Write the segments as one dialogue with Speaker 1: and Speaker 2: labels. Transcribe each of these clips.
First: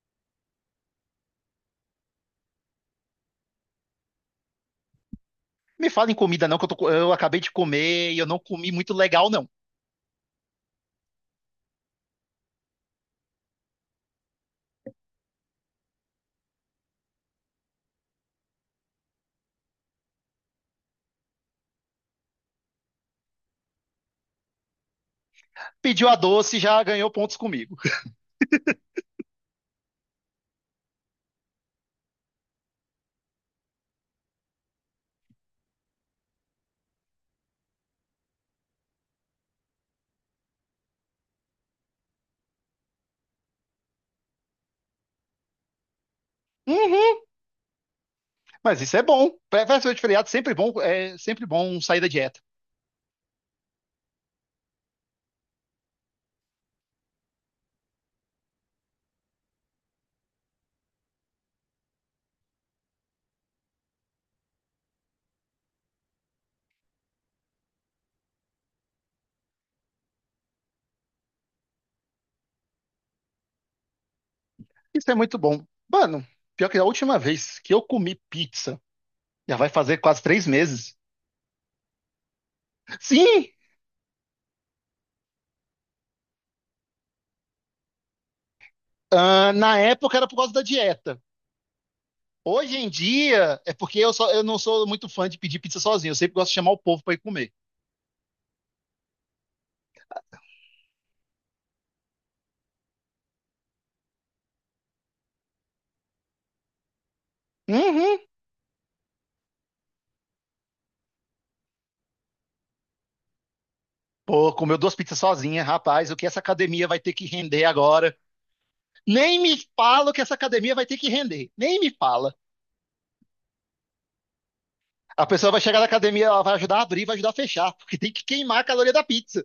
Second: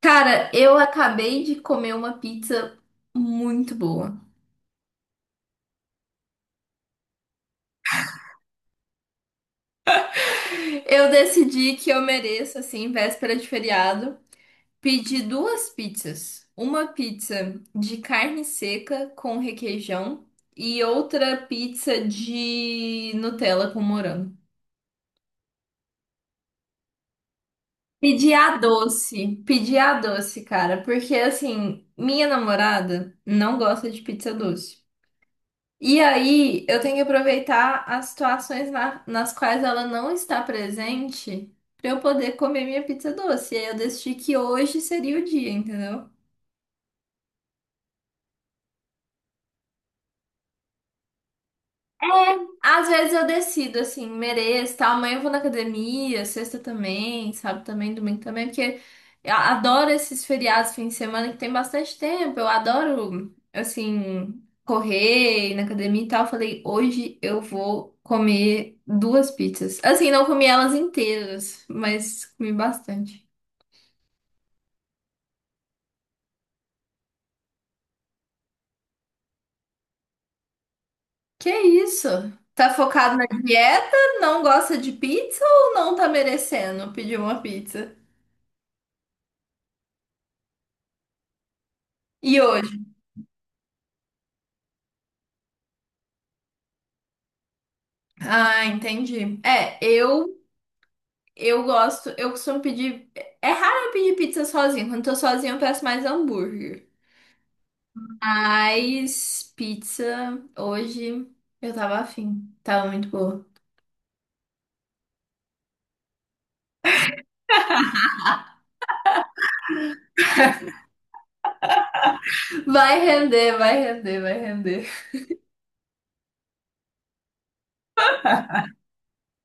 Speaker 1: Cara, eu acabei de comer uma pizza muito boa.
Speaker 2: Me fala em comida não, que eu acabei de comer e eu não comi muito legal, não.
Speaker 1: Eu decidi que eu mereço, assim, véspera de feriado, pedir duas pizzas. Uma pizza de carne seca com requeijão e outra pizza de Nutella com morango.
Speaker 2: Pediu a doce, já ganhou pontos comigo.
Speaker 1: Pedi a doce, cara, porque assim, minha namorada não gosta de pizza doce. E aí, eu tenho que aproveitar as situações nas quais ela não está presente para eu poder comer minha pizza doce. E aí eu decidi que hoje seria o dia, entendeu?
Speaker 2: Uhum, mas isso é bom. Véspera de feriado, sempre bom, é sempre bom sair da dieta.
Speaker 1: Às vezes eu decido, assim, mereço, tal. Amanhã eu vou na academia, sexta também, sábado também, domingo também, porque eu adoro esses feriados, fim de semana, que tem bastante tempo. Eu adoro, assim, correr, ir na academia e tal. Eu falei, hoje eu vou comer duas pizzas. Assim, não comi elas inteiras, mas comi bastante.
Speaker 2: Isso é muito bom. Mano, pior que a última vez que eu comi pizza, já vai fazer quase 3 meses.
Speaker 1: Que isso? Tá focado na
Speaker 2: Sim,
Speaker 1: dieta? Não gosta de pizza ou não tá merecendo pedir uma pizza?
Speaker 2: ah, na época era por causa da dieta.
Speaker 1: E
Speaker 2: Hoje
Speaker 1: hoje?
Speaker 2: em dia é porque eu, só, eu não sou muito fã de pedir pizza sozinho. Eu sempre gosto de chamar o povo pra ir comer.
Speaker 1: Ah, entendi. É, eu gosto, eu costumo pedir. É raro eu pedir pizza sozinha. Quando eu tô sozinha, eu peço mais hambúrguer.
Speaker 2: Uhum.
Speaker 1: Mas pizza hoje eu tava afim. Tava muito boa.
Speaker 2: Pô, comeu duas pizzas sozinha, rapaz. O que essa academia vai ter que render agora? Nem me fala que essa academia vai ter que render. Nem me fala.
Speaker 1: Vai render, vai render, vai render.
Speaker 2: A pessoa vai chegar na academia, ela vai ajudar a abrir, vai ajudar a fechar, porque tem que queimar a caloria da pizza.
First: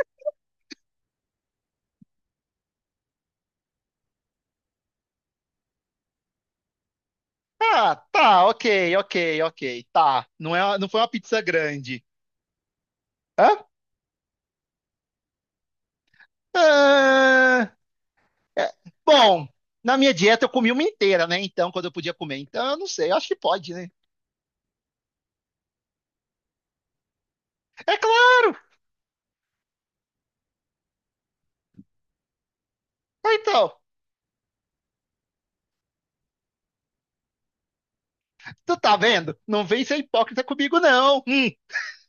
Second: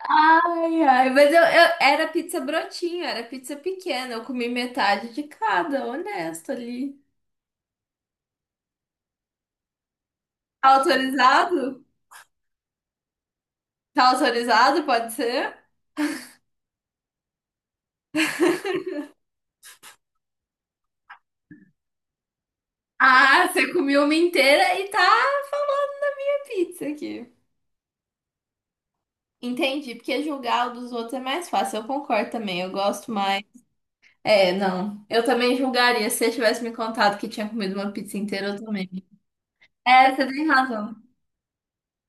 Speaker 1: Ai, ai, mas era pizza brotinho, era pizza pequena. Eu comi metade de cada, honesto ali.
Speaker 2: Ah, tá, ok, ok, ok, tá. Não,
Speaker 1: Tá
Speaker 2: é, não foi uma pizza
Speaker 1: autorizado?
Speaker 2: grande. Hã?
Speaker 1: Tá autorizado? Pode ser?
Speaker 2: Ah, é. Bom, na minha dieta eu comi uma inteira, né? Então, quando eu podia comer. Então, eu não sei, eu acho que
Speaker 1: Ah, você
Speaker 2: pode, né?
Speaker 1: comeu uma inteira e tá falando da minha pizza aqui.
Speaker 2: É claro!
Speaker 1: Entendi, porque julgar o dos outros é mais fácil. Eu concordo também, eu gosto
Speaker 2: Ah,
Speaker 1: mais.
Speaker 2: então,
Speaker 1: É, não. Eu também julgaria. Se você tivesse me contado que tinha comido uma pizza inteira, eu
Speaker 2: tu
Speaker 1: também.
Speaker 2: tá vendo? Não vem ser
Speaker 1: É, você
Speaker 2: hipócrita
Speaker 1: tem
Speaker 2: comigo,
Speaker 1: razão.
Speaker 2: não.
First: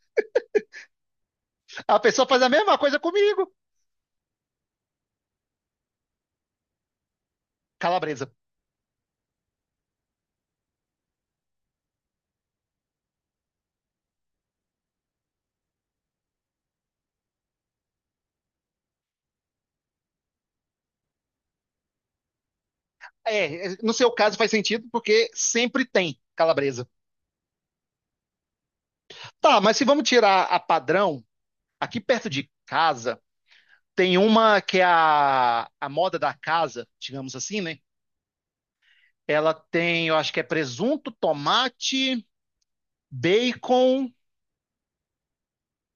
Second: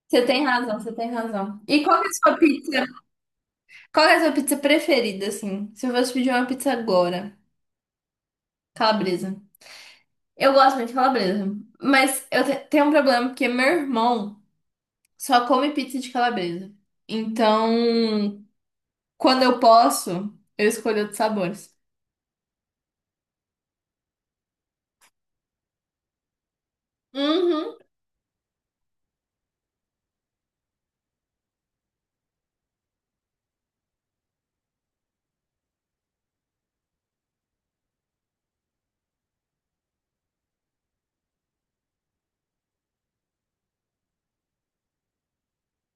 Speaker 1: Você tem razão, você tem razão. E
Speaker 2: A
Speaker 1: qual que é a
Speaker 2: pessoa
Speaker 1: sua
Speaker 2: faz a mesma
Speaker 1: pizza?
Speaker 2: coisa comigo.
Speaker 1: Qual que é a sua pizza preferida, assim? Se eu fosse pedir uma pizza agora,
Speaker 2: Calabresa.
Speaker 1: calabresa. Eu gosto muito de calabresa, mas eu tenho um problema porque meu irmão. Só come pizza de calabresa. Então, quando eu posso, eu escolho outros sabores.
Speaker 2: É, no seu caso faz sentido porque sempre tem calabresa.
Speaker 1: Uhum.
Speaker 2: Tá, mas se vamos tirar a padrão, aqui perto de casa tem uma que é a moda da casa, digamos assim, né? Ela tem, eu acho que é presunto, tomate, bacon.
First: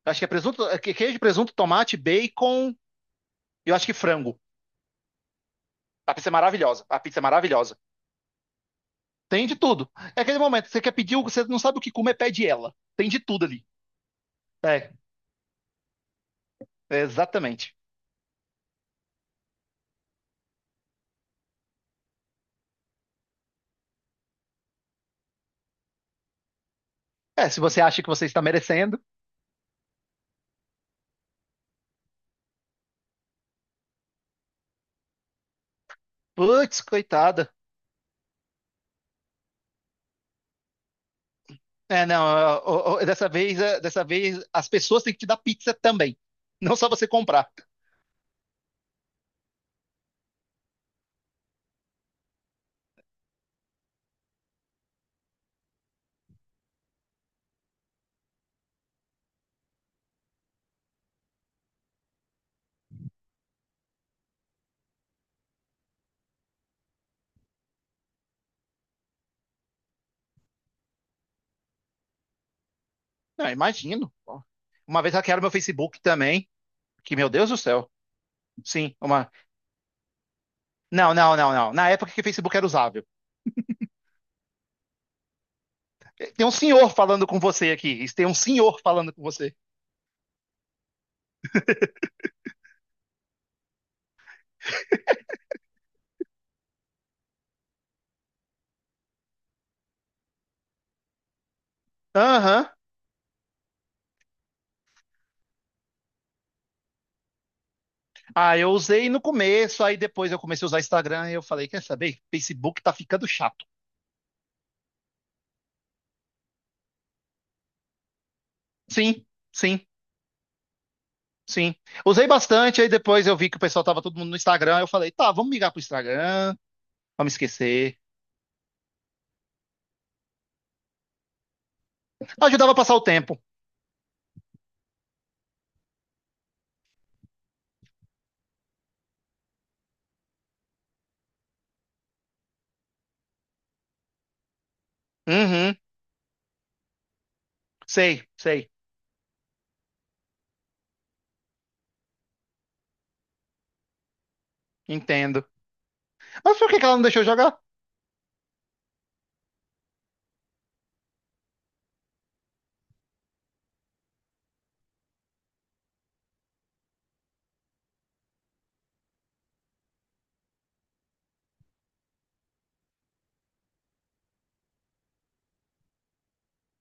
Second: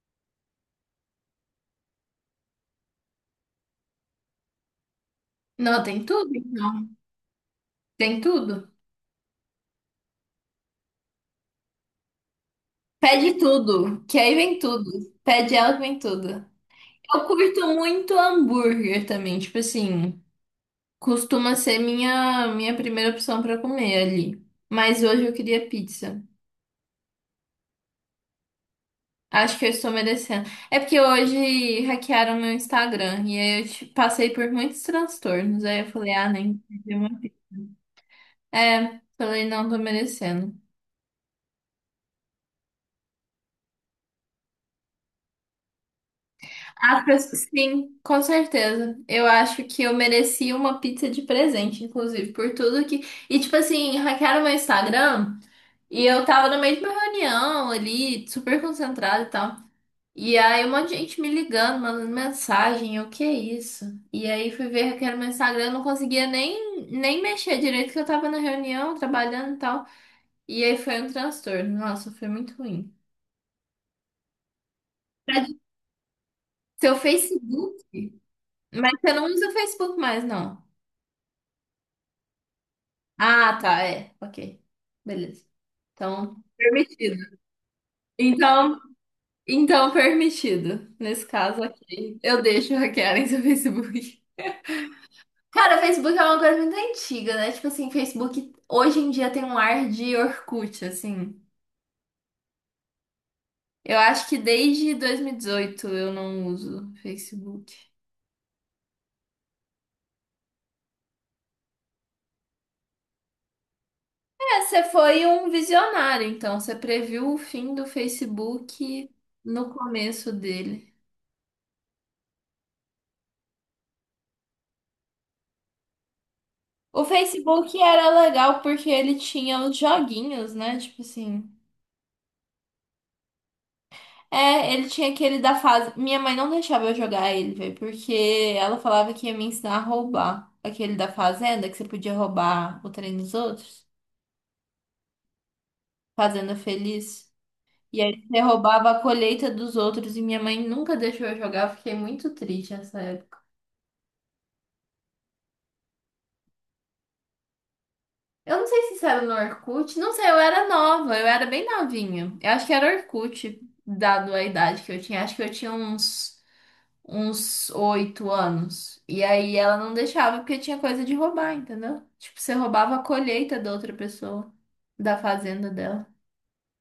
Speaker 2: Acho que é presunto, é queijo, presunto, tomate, bacon. Eu acho que frango.
Speaker 1: Não, tem
Speaker 2: A pizza
Speaker 1: tudo.
Speaker 2: é maravilhosa. A pizza é maravilhosa.
Speaker 1: Tem tudo.
Speaker 2: Tem de tudo. É aquele momento, você quer pedir, você não sabe o que comer, pede ela. Tem de
Speaker 1: Pede
Speaker 2: tudo ali.
Speaker 1: tudo, que aí vem tudo.
Speaker 2: É,
Speaker 1: Pede ela que vem tudo. Eu curto
Speaker 2: exatamente.
Speaker 1: muito hambúrguer também, tipo assim, costuma ser minha primeira opção pra comer ali. Mas hoje eu queria pizza.
Speaker 2: É, se você acha que você está merecendo.
Speaker 1: Acho que eu estou merecendo. É porque hoje hackearam meu Instagram e aí eu passei por muitos transtornos. Aí eu falei, ah, nem.
Speaker 2: Putz, coitada.
Speaker 1: É, também não tô merecendo.
Speaker 2: É, não, ó, ó, ó, dessa vez, é, dessa vez as pessoas têm que te dar pizza também, não só
Speaker 1: As
Speaker 2: você
Speaker 1: pessoas,
Speaker 2: comprar.
Speaker 1: sim, com certeza. Eu acho que eu mereci uma pizza de presente, inclusive, por tudo que. E, tipo assim, hackearam meu Instagram e eu tava no meio de uma reunião ali, super concentrada e tal. E aí, um monte de gente me ligando, mandando mensagem, eu, que isso? E aí, fui ver hackearam meu Instagram, eu não conseguia nem mexer direito, que eu tava na reunião, trabalhando e tal. E aí, foi um transtorno. Nossa, foi muito ruim.
Speaker 2: Não, imagino. Uma vez hackearam
Speaker 1: Pra-
Speaker 2: meu Facebook também,
Speaker 1: Seu
Speaker 2: que meu Deus do
Speaker 1: Facebook.
Speaker 2: céu.
Speaker 1: Mas
Speaker 2: Sim,
Speaker 1: você não
Speaker 2: uma.
Speaker 1: usa o Facebook mais, não.
Speaker 2: Não, não, não, não. Na época que o Facebook era usável.
Speaker 1: Ah, tá, é. Ok. Beleza. Então,
Speaker 2: Tem um senhor falando
Speaker 1: permitido.
Speaker 2: com você aqui. Tem um
Speaker 1: Então,
Speaker 2: senhor falando com você.
Speaker 1: então, permitido. Nesse caso aqui, eu deixo hackearem seu Facebook. Cara, o Facebook é uma coisa muito antiga, né? Tipo assim, Facebook hoje em dia tem um ar de Orkut, assim.
Speaker 2: Aham.
Speaker 1: Eu acho que desde 2018 eu não uso Facebook.
Speaker 2: Ah, eu usei no começo, aí depois eu comecei a usar Instagram e eu falei, quer saber? Facebook tá ficando chato.
Speaker 1: É, você foi um visionário, então. Você previu o fim do Facebook
Speaker 2: Sim,
Speaker 1: no
Speaker 2: sim.
Speaker 1: começo dele.
Speaker 2: Sim. Usei bastante, aí depois eu vi que o pessoal tava todo mundo no Instagram. Eu falei, tá, vamos migrar pro Instagram,
Speaker 1: O
Speaker 2: vamos
Speaker 1: Facebook
Speaker 2: esquecer.
Speaker 1: era legal porque ele tinha os joguinhos, né? Tipo assim.
Speaker 2: Ajudava a passar o tempo.
Speaker 1: É, ele tinha aquele da fase. Minha mãe não deixava eu jogar ele, velho, porque ela falava que ia me ensinar a roubar. Aquele da fazenda, que você podia roubar o trem dos outros.
Speaker 2: Uhum,
Speaker 1: Fazenda Feliz. E
Speaker 2: sei,
Speaker 1: aí você
Speaker 2: sei,
Speaker 1: roubava a colheita dos outros e minha mãe nunca deixou eu jogar. Eu fiquei muito triste nessa época.
Speaker 2: entendo. Mas por que que ela não deixou jogar?
Speaker 1: Eu não sei se isso era no Orkut, não sei, eu era nova, eu era bem novinha. Eu acho que era Orkut, dado a idade que eu tinha. Acho que eu tinha uns 8 anos. E aí ela não deixava porque tinha coisa de roubar, entendeu? Tipo, você roubava a colheita da outra pessoa, da fazenda dela.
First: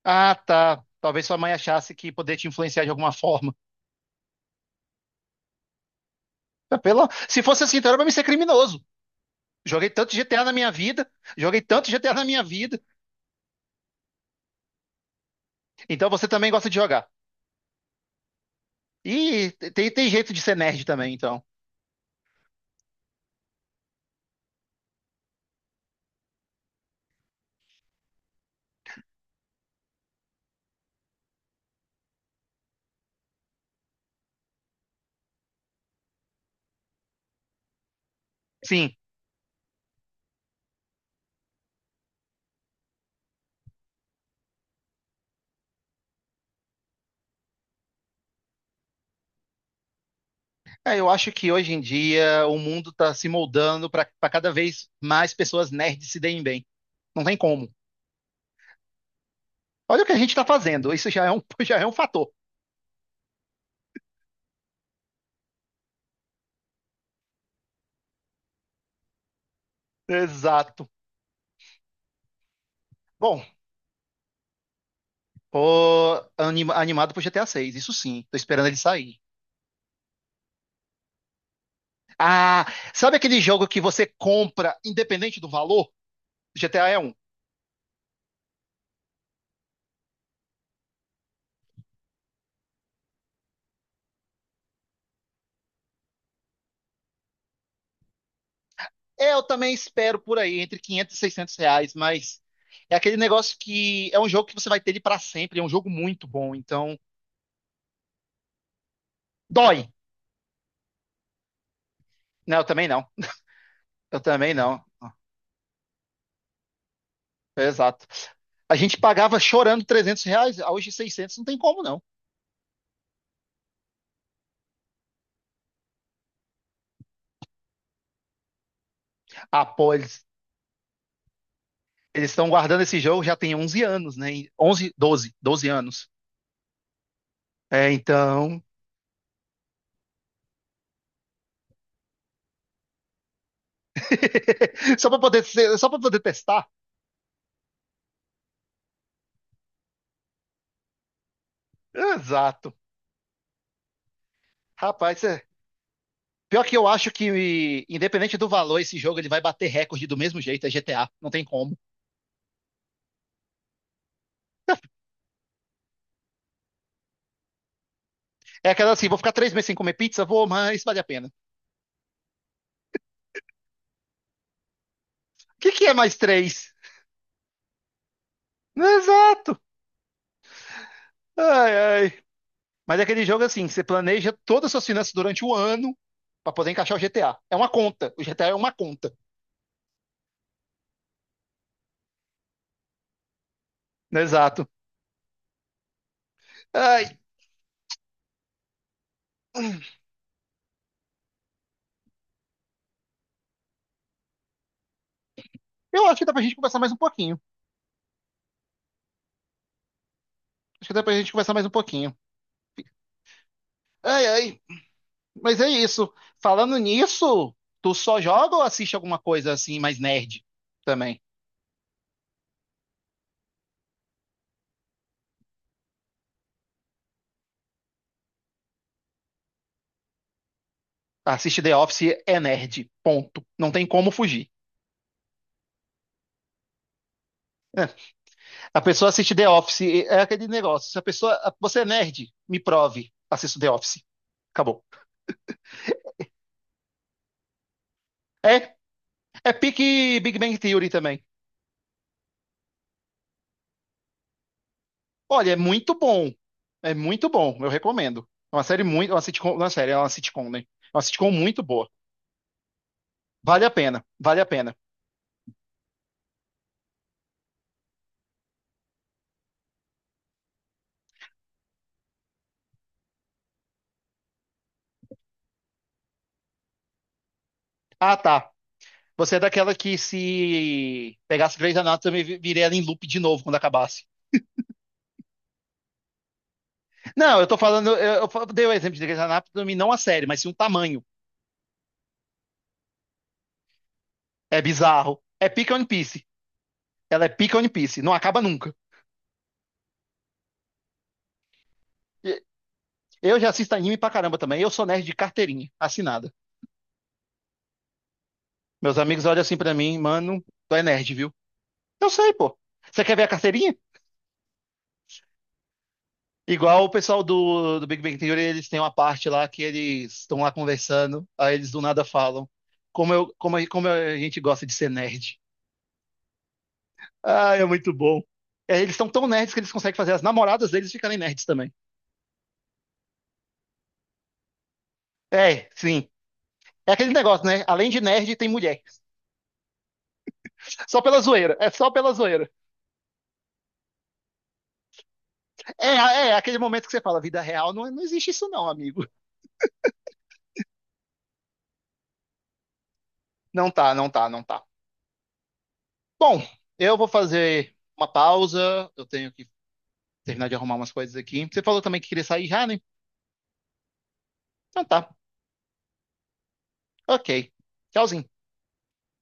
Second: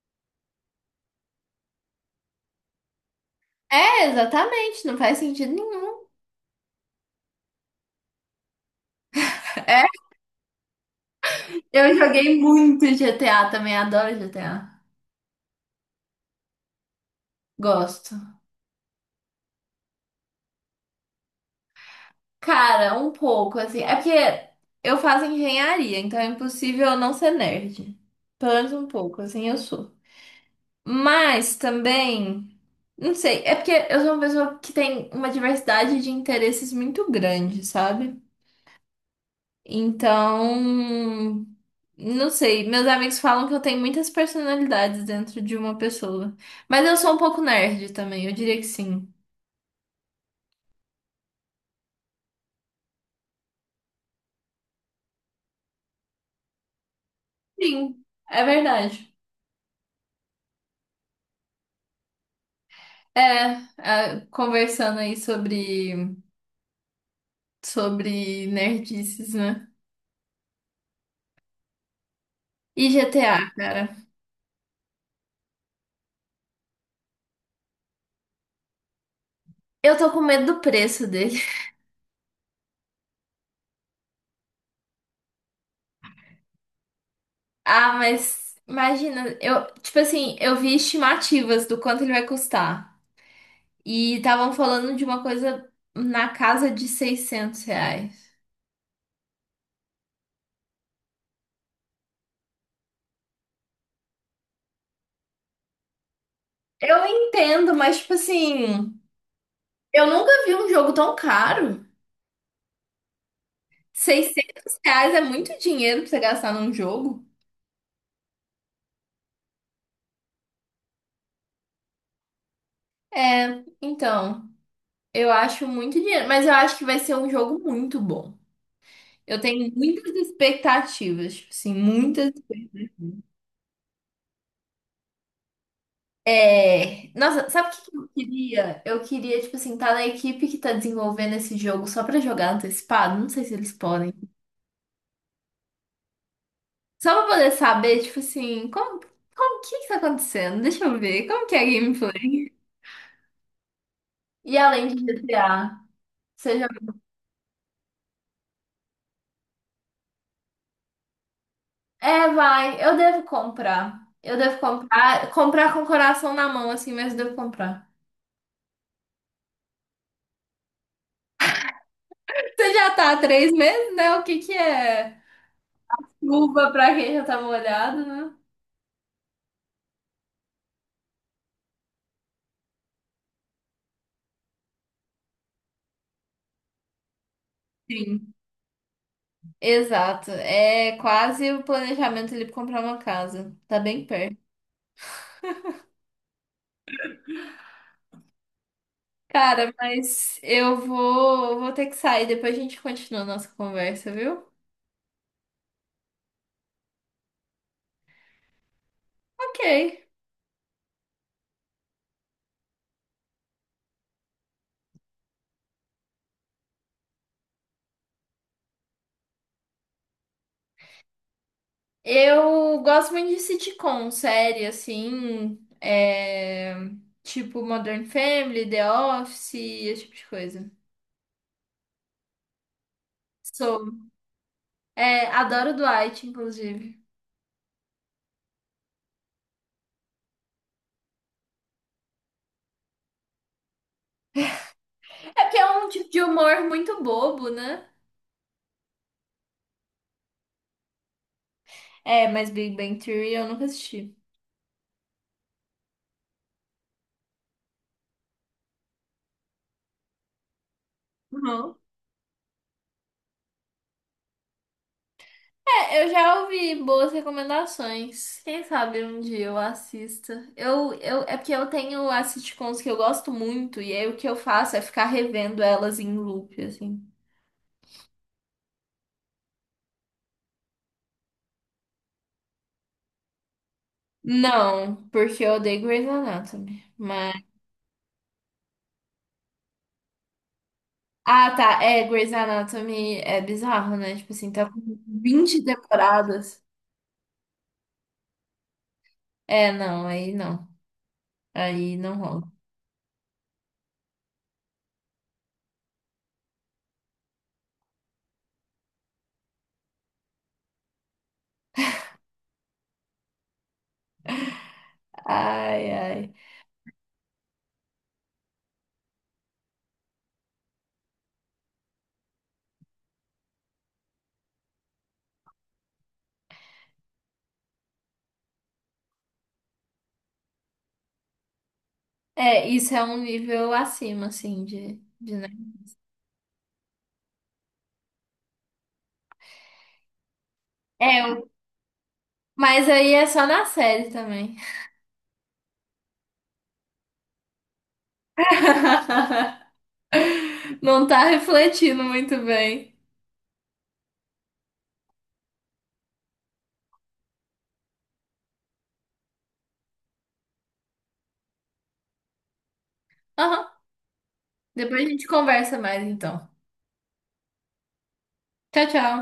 Speaker 2: Ah, tá. Talvez sua mãe achasse que poder te influenciar de alguma forma.
Speaker 1: É, exatamente, não faz sentido nenhum.
Speaker 2: Ah, Se fosse assim, então era pra mim ser criminoso.
Speaker 1: É,
Speaker 2: Joguei tanto GTA na minha vida, joguei tanto
Speaker 1: eu
Speaker 2: GTA na
Speaker 1: joguei
Speaker 2: minha vida.
Speaker 1: muito GTA também, adoro GTA.
Speaker 2: Então você também gosta de jogar.
Speaker 1: Gosto.
Speaker 2: E tem jeito de ser nerd também, então.
Speaker 1: Cara, um pouco, assim. É porque eu faço engenharia, então é impossível eu não ser nerd. Pelo menos um pouco, assim eu sou. Mas também, não sei, é porque eu sou uma pessoa que tem uma diversidade de interesses muito grande, sabe?
Speaker 2: Sim,
Speaker 1: Então, não sei, meus amigos falam que eu tenho muitas personalidades dentro de uma pessoa. Mas eu sou um pouco nerd também, eu diria que sim.
Speaker 2: é, eu acho que hoje em dia o mundo está se moldando para cada vez mais pessoas nerds se deem bem. Não tem como.
Speaker 1: Sim, é verdade.
Speaker 2: Olha o que a gente está fazendo. Isso já é um fator.
Speaker 1: É, é, conversando aí sobre nerdices, né?
Speaker 2: Exato.
Speaker 1: E
Speaker 2: Bom,
Speaker 1: GTA, cara.
Speaker 2: tô animado pro GTA 6, isso sim. Tô esperando ele sair.
Speaker 1: Eu tô com medo do preço.
Speaker 2: Ah, sabe aquele jogo que você compra independente do valor? GTA é um.
Speaker 1: Ah, mas imagina, eu, tipo assim, eu vi estimativas do quanto ele vai custar. E estavam falando de uma coisa na casa de 600 reais.
Speaker 2: Eu também espero por aí, entre 500 e 600 reais, mas é aquele negócio que é um jogo que você vai ter ele para sempre. É um jogo muito bom, então
Speaker 1: Eu entendo, mas tipo assim,
Speaker 2: dói.
Speaker 1: eu nunca vi um jogo tão caro.
Speaker 2: Não, eu também não. Eu também
Speaker 1: 600
Speaker 2: não.
Speaker 1: reais é muito dinheiro pra você gastar num jogo.
Speaker 2: Exato. A gente pagava chorando R$ 300, ah, hoje 600, não tem como não.
Speaker 1: É, então, eu acho muito dinheiro, mas eu acho que vai ser um jogo muito bom. Eu
Speaker 2: Ah,
Speaker 1: tenho
Speaker 2: pô,
Speaker 1: muitas
Speaker 2: eles
Speaker 1: expectativas, tipo assim,
Speaker 2: eles
Speaker 1: muitas.
Speaker 2: estão guardando esse jogo já tem 11 anos, né? 11, 12, 12 anos.
Speaker 1: É, nossa, sabe o que
Speaker 2: É,
Speaker 1: que eu
Speaker 2: então,
Speaker 1: queria? Eu queria, tipo assim, tá na equipe que tá desenvolvendo esse jogo só pra jogar antecipado. Não sei se eles podem.
Speaker 2: só para poder testar.
Speaker 1: Só pra poder saber, tipo assim, como que tá acontecendo? Deixa eu ver, como que é a gameplay?
Speaker 2: Exato.
Speaker 1: E além de
Speaker 2: Rapaz,
Speaker 1: GTA.
Speaker 2: pior
Speaker 1: seja...
Speaker 2: que eu acho que independente do valor, esse jogo ele vai bater recorde do mesmo jeito, é GTA, não tem como.
Speaker 1: É, vai, eu devo comprar. Eu devo comprar, comprar com o coração na mão, assim, mas eu devo comprar.
Speaker 2: É aquela assim, vou ficar 3 meses sem comer pizza, vou, mas vale a pena.
Speaker 1: Você já tá há 3 meses, né? O que que é
Speaker 2: O que que é mais
Speaker 1: luva
Speaker 2: três?
Speaker 1: pra quem já tá molhado, né?
Speaker 2: Exato. Ai, ai. Mas é aquele jogo assim, que você planeja todas as suas finanças durante o ano para poder encaixar o GTA. É uma conta. O
Speaker 1: Sim.
Speaker 2: GTA é uma conta.
Speaker 1: Exato. É quase o planejamento ali pra comprar uma casa. Tá bem perto.
Speaker 2: Exato. Ai,
Speaker 1: Cara, mas eu vou ter que sair. Depois a gente continua a nossa conversa, viu?
Speaker 2: eu acho que dá pra gente conversar mais um pouquinho.
Speaker 1: Ok.
Speaker 2: Acho que dá pra gente conversar mais um pouquinho. Ai, ai. Mas é isso. Falando nisso, tu só joga ou assiste alguma coisa assim mais nerd também?
Speaker 1: Eu gosto muito de sitcom, série, assim. É, tipo Modern Family, The Office, esse tipo de coisa.
Speaker 2: Assiste The Office é nerd. Ponto. Não tem
Speaker 1: Sou.
Speaker 2: como fugir.
Speaker 1: É, adoro Dwight, inclusive.
Speaker 2: A pessoa assiste The Office, é aquele negócio. Se a pessoa. Você é nerd? Me prove. Assisto The Office. Acabou.
Speaker 1: É porque é um tipo de humor muito bobo, né?
Speaker 2: É, é pique Big Bang Theory também.
Speaker 1: É, mas Big Bang Theory eu nunca assisti.
Speaker 2: Olha, é muito bom. É muito bom, eu recomendo. É uma série muito. Uma sitcom, não é série, é uma sitcom, né? É uma sitcom muito boa. Vale a pena, vale a pena.
Speaker 1: É, eu já ouvi boas recomendações. Quem sabe um dia eu assista. É porque eu tenho as sitcoms que eu gosto muito, e aí o que eu faço é ficar revendo elas em loop, assim.
Speaker 2: Ah, tá. Você é daquela que se pegasse Grey's Anatomy, viria ela em loop de novo quando acabasse.
Speaker 1: Não, porque eu odeio Grey's Anatomy. Mas.
Speaker 2: Não, eu tô falando. Eu dei o exemplo de Grey's Anatomy, não a série, mas sim o tamanho.
Speaker 1: Ah, tá. É, Grey's Anatomy é bizarro, né? Tipo assim,
Speaker 2: É
Speaker 1: tá com
Speaker 2: bizarro. É
Speaker 1: 20
Speaker 2: pica One Piece.
Speaker 1: temporadas.
Speaker 2: Ela é pica One Piece. Não acaba nunca.
Speaker 1: É, não, aí não. Aí não
Speaker 2: E-
Speaker 1: rola.
Speaker 2: Eu já assisto anime pra caramba também. Eu sou nerd de carteirinha, assinada. Meus amigos olham assim pra mim, mano, tu é nerd, viu? Eu sei, pô. Você quer ver a carteirinha?
Speaker 1: Ai, ai.
Speaker 2: Igual o pessoal do Big Bang Theory, eles têm uma parte lá que eles estão lá conversando, aí eles do nada falam. Como, eu, como, como a gente gosta de ser nerd. Ah, é muito bom. É, eles são tão nerds que eles conseguem fazer as namoradas deles ficarem nerds também.
Speaker 1: É, isso é um nível acima, assim, de, né?
Speaker 2: É, sim. É aquele negócio, né? Além de nerd, tem mulher. Só pela
Speaker 1: É,
Speaker 2: zoeira. É só pela zoeira.
Speaker 1: mas aí é só na série também.
Speaker 2: É, é aquele momento que você fala, vida real, não, não existe isso não, amigo.
Speaker 1: Não tá refletindo muito bem.
Speaker 2: Não tá, não tá, não tá. Bom, eu vou fazer uma pausa. Eu tenho que terminar de arrumar umas coisas aqui. Você falou também que queria sair já, né?
Speaker 1: Aham.
Speaker 2: Então
Speaker 1: Depois a
Speaker 2: tá.
Speaker 1: gente conversa mais, então.
Speaker 2: Ok. Tchauzinho.
Speaker 1: Tchau, tchau.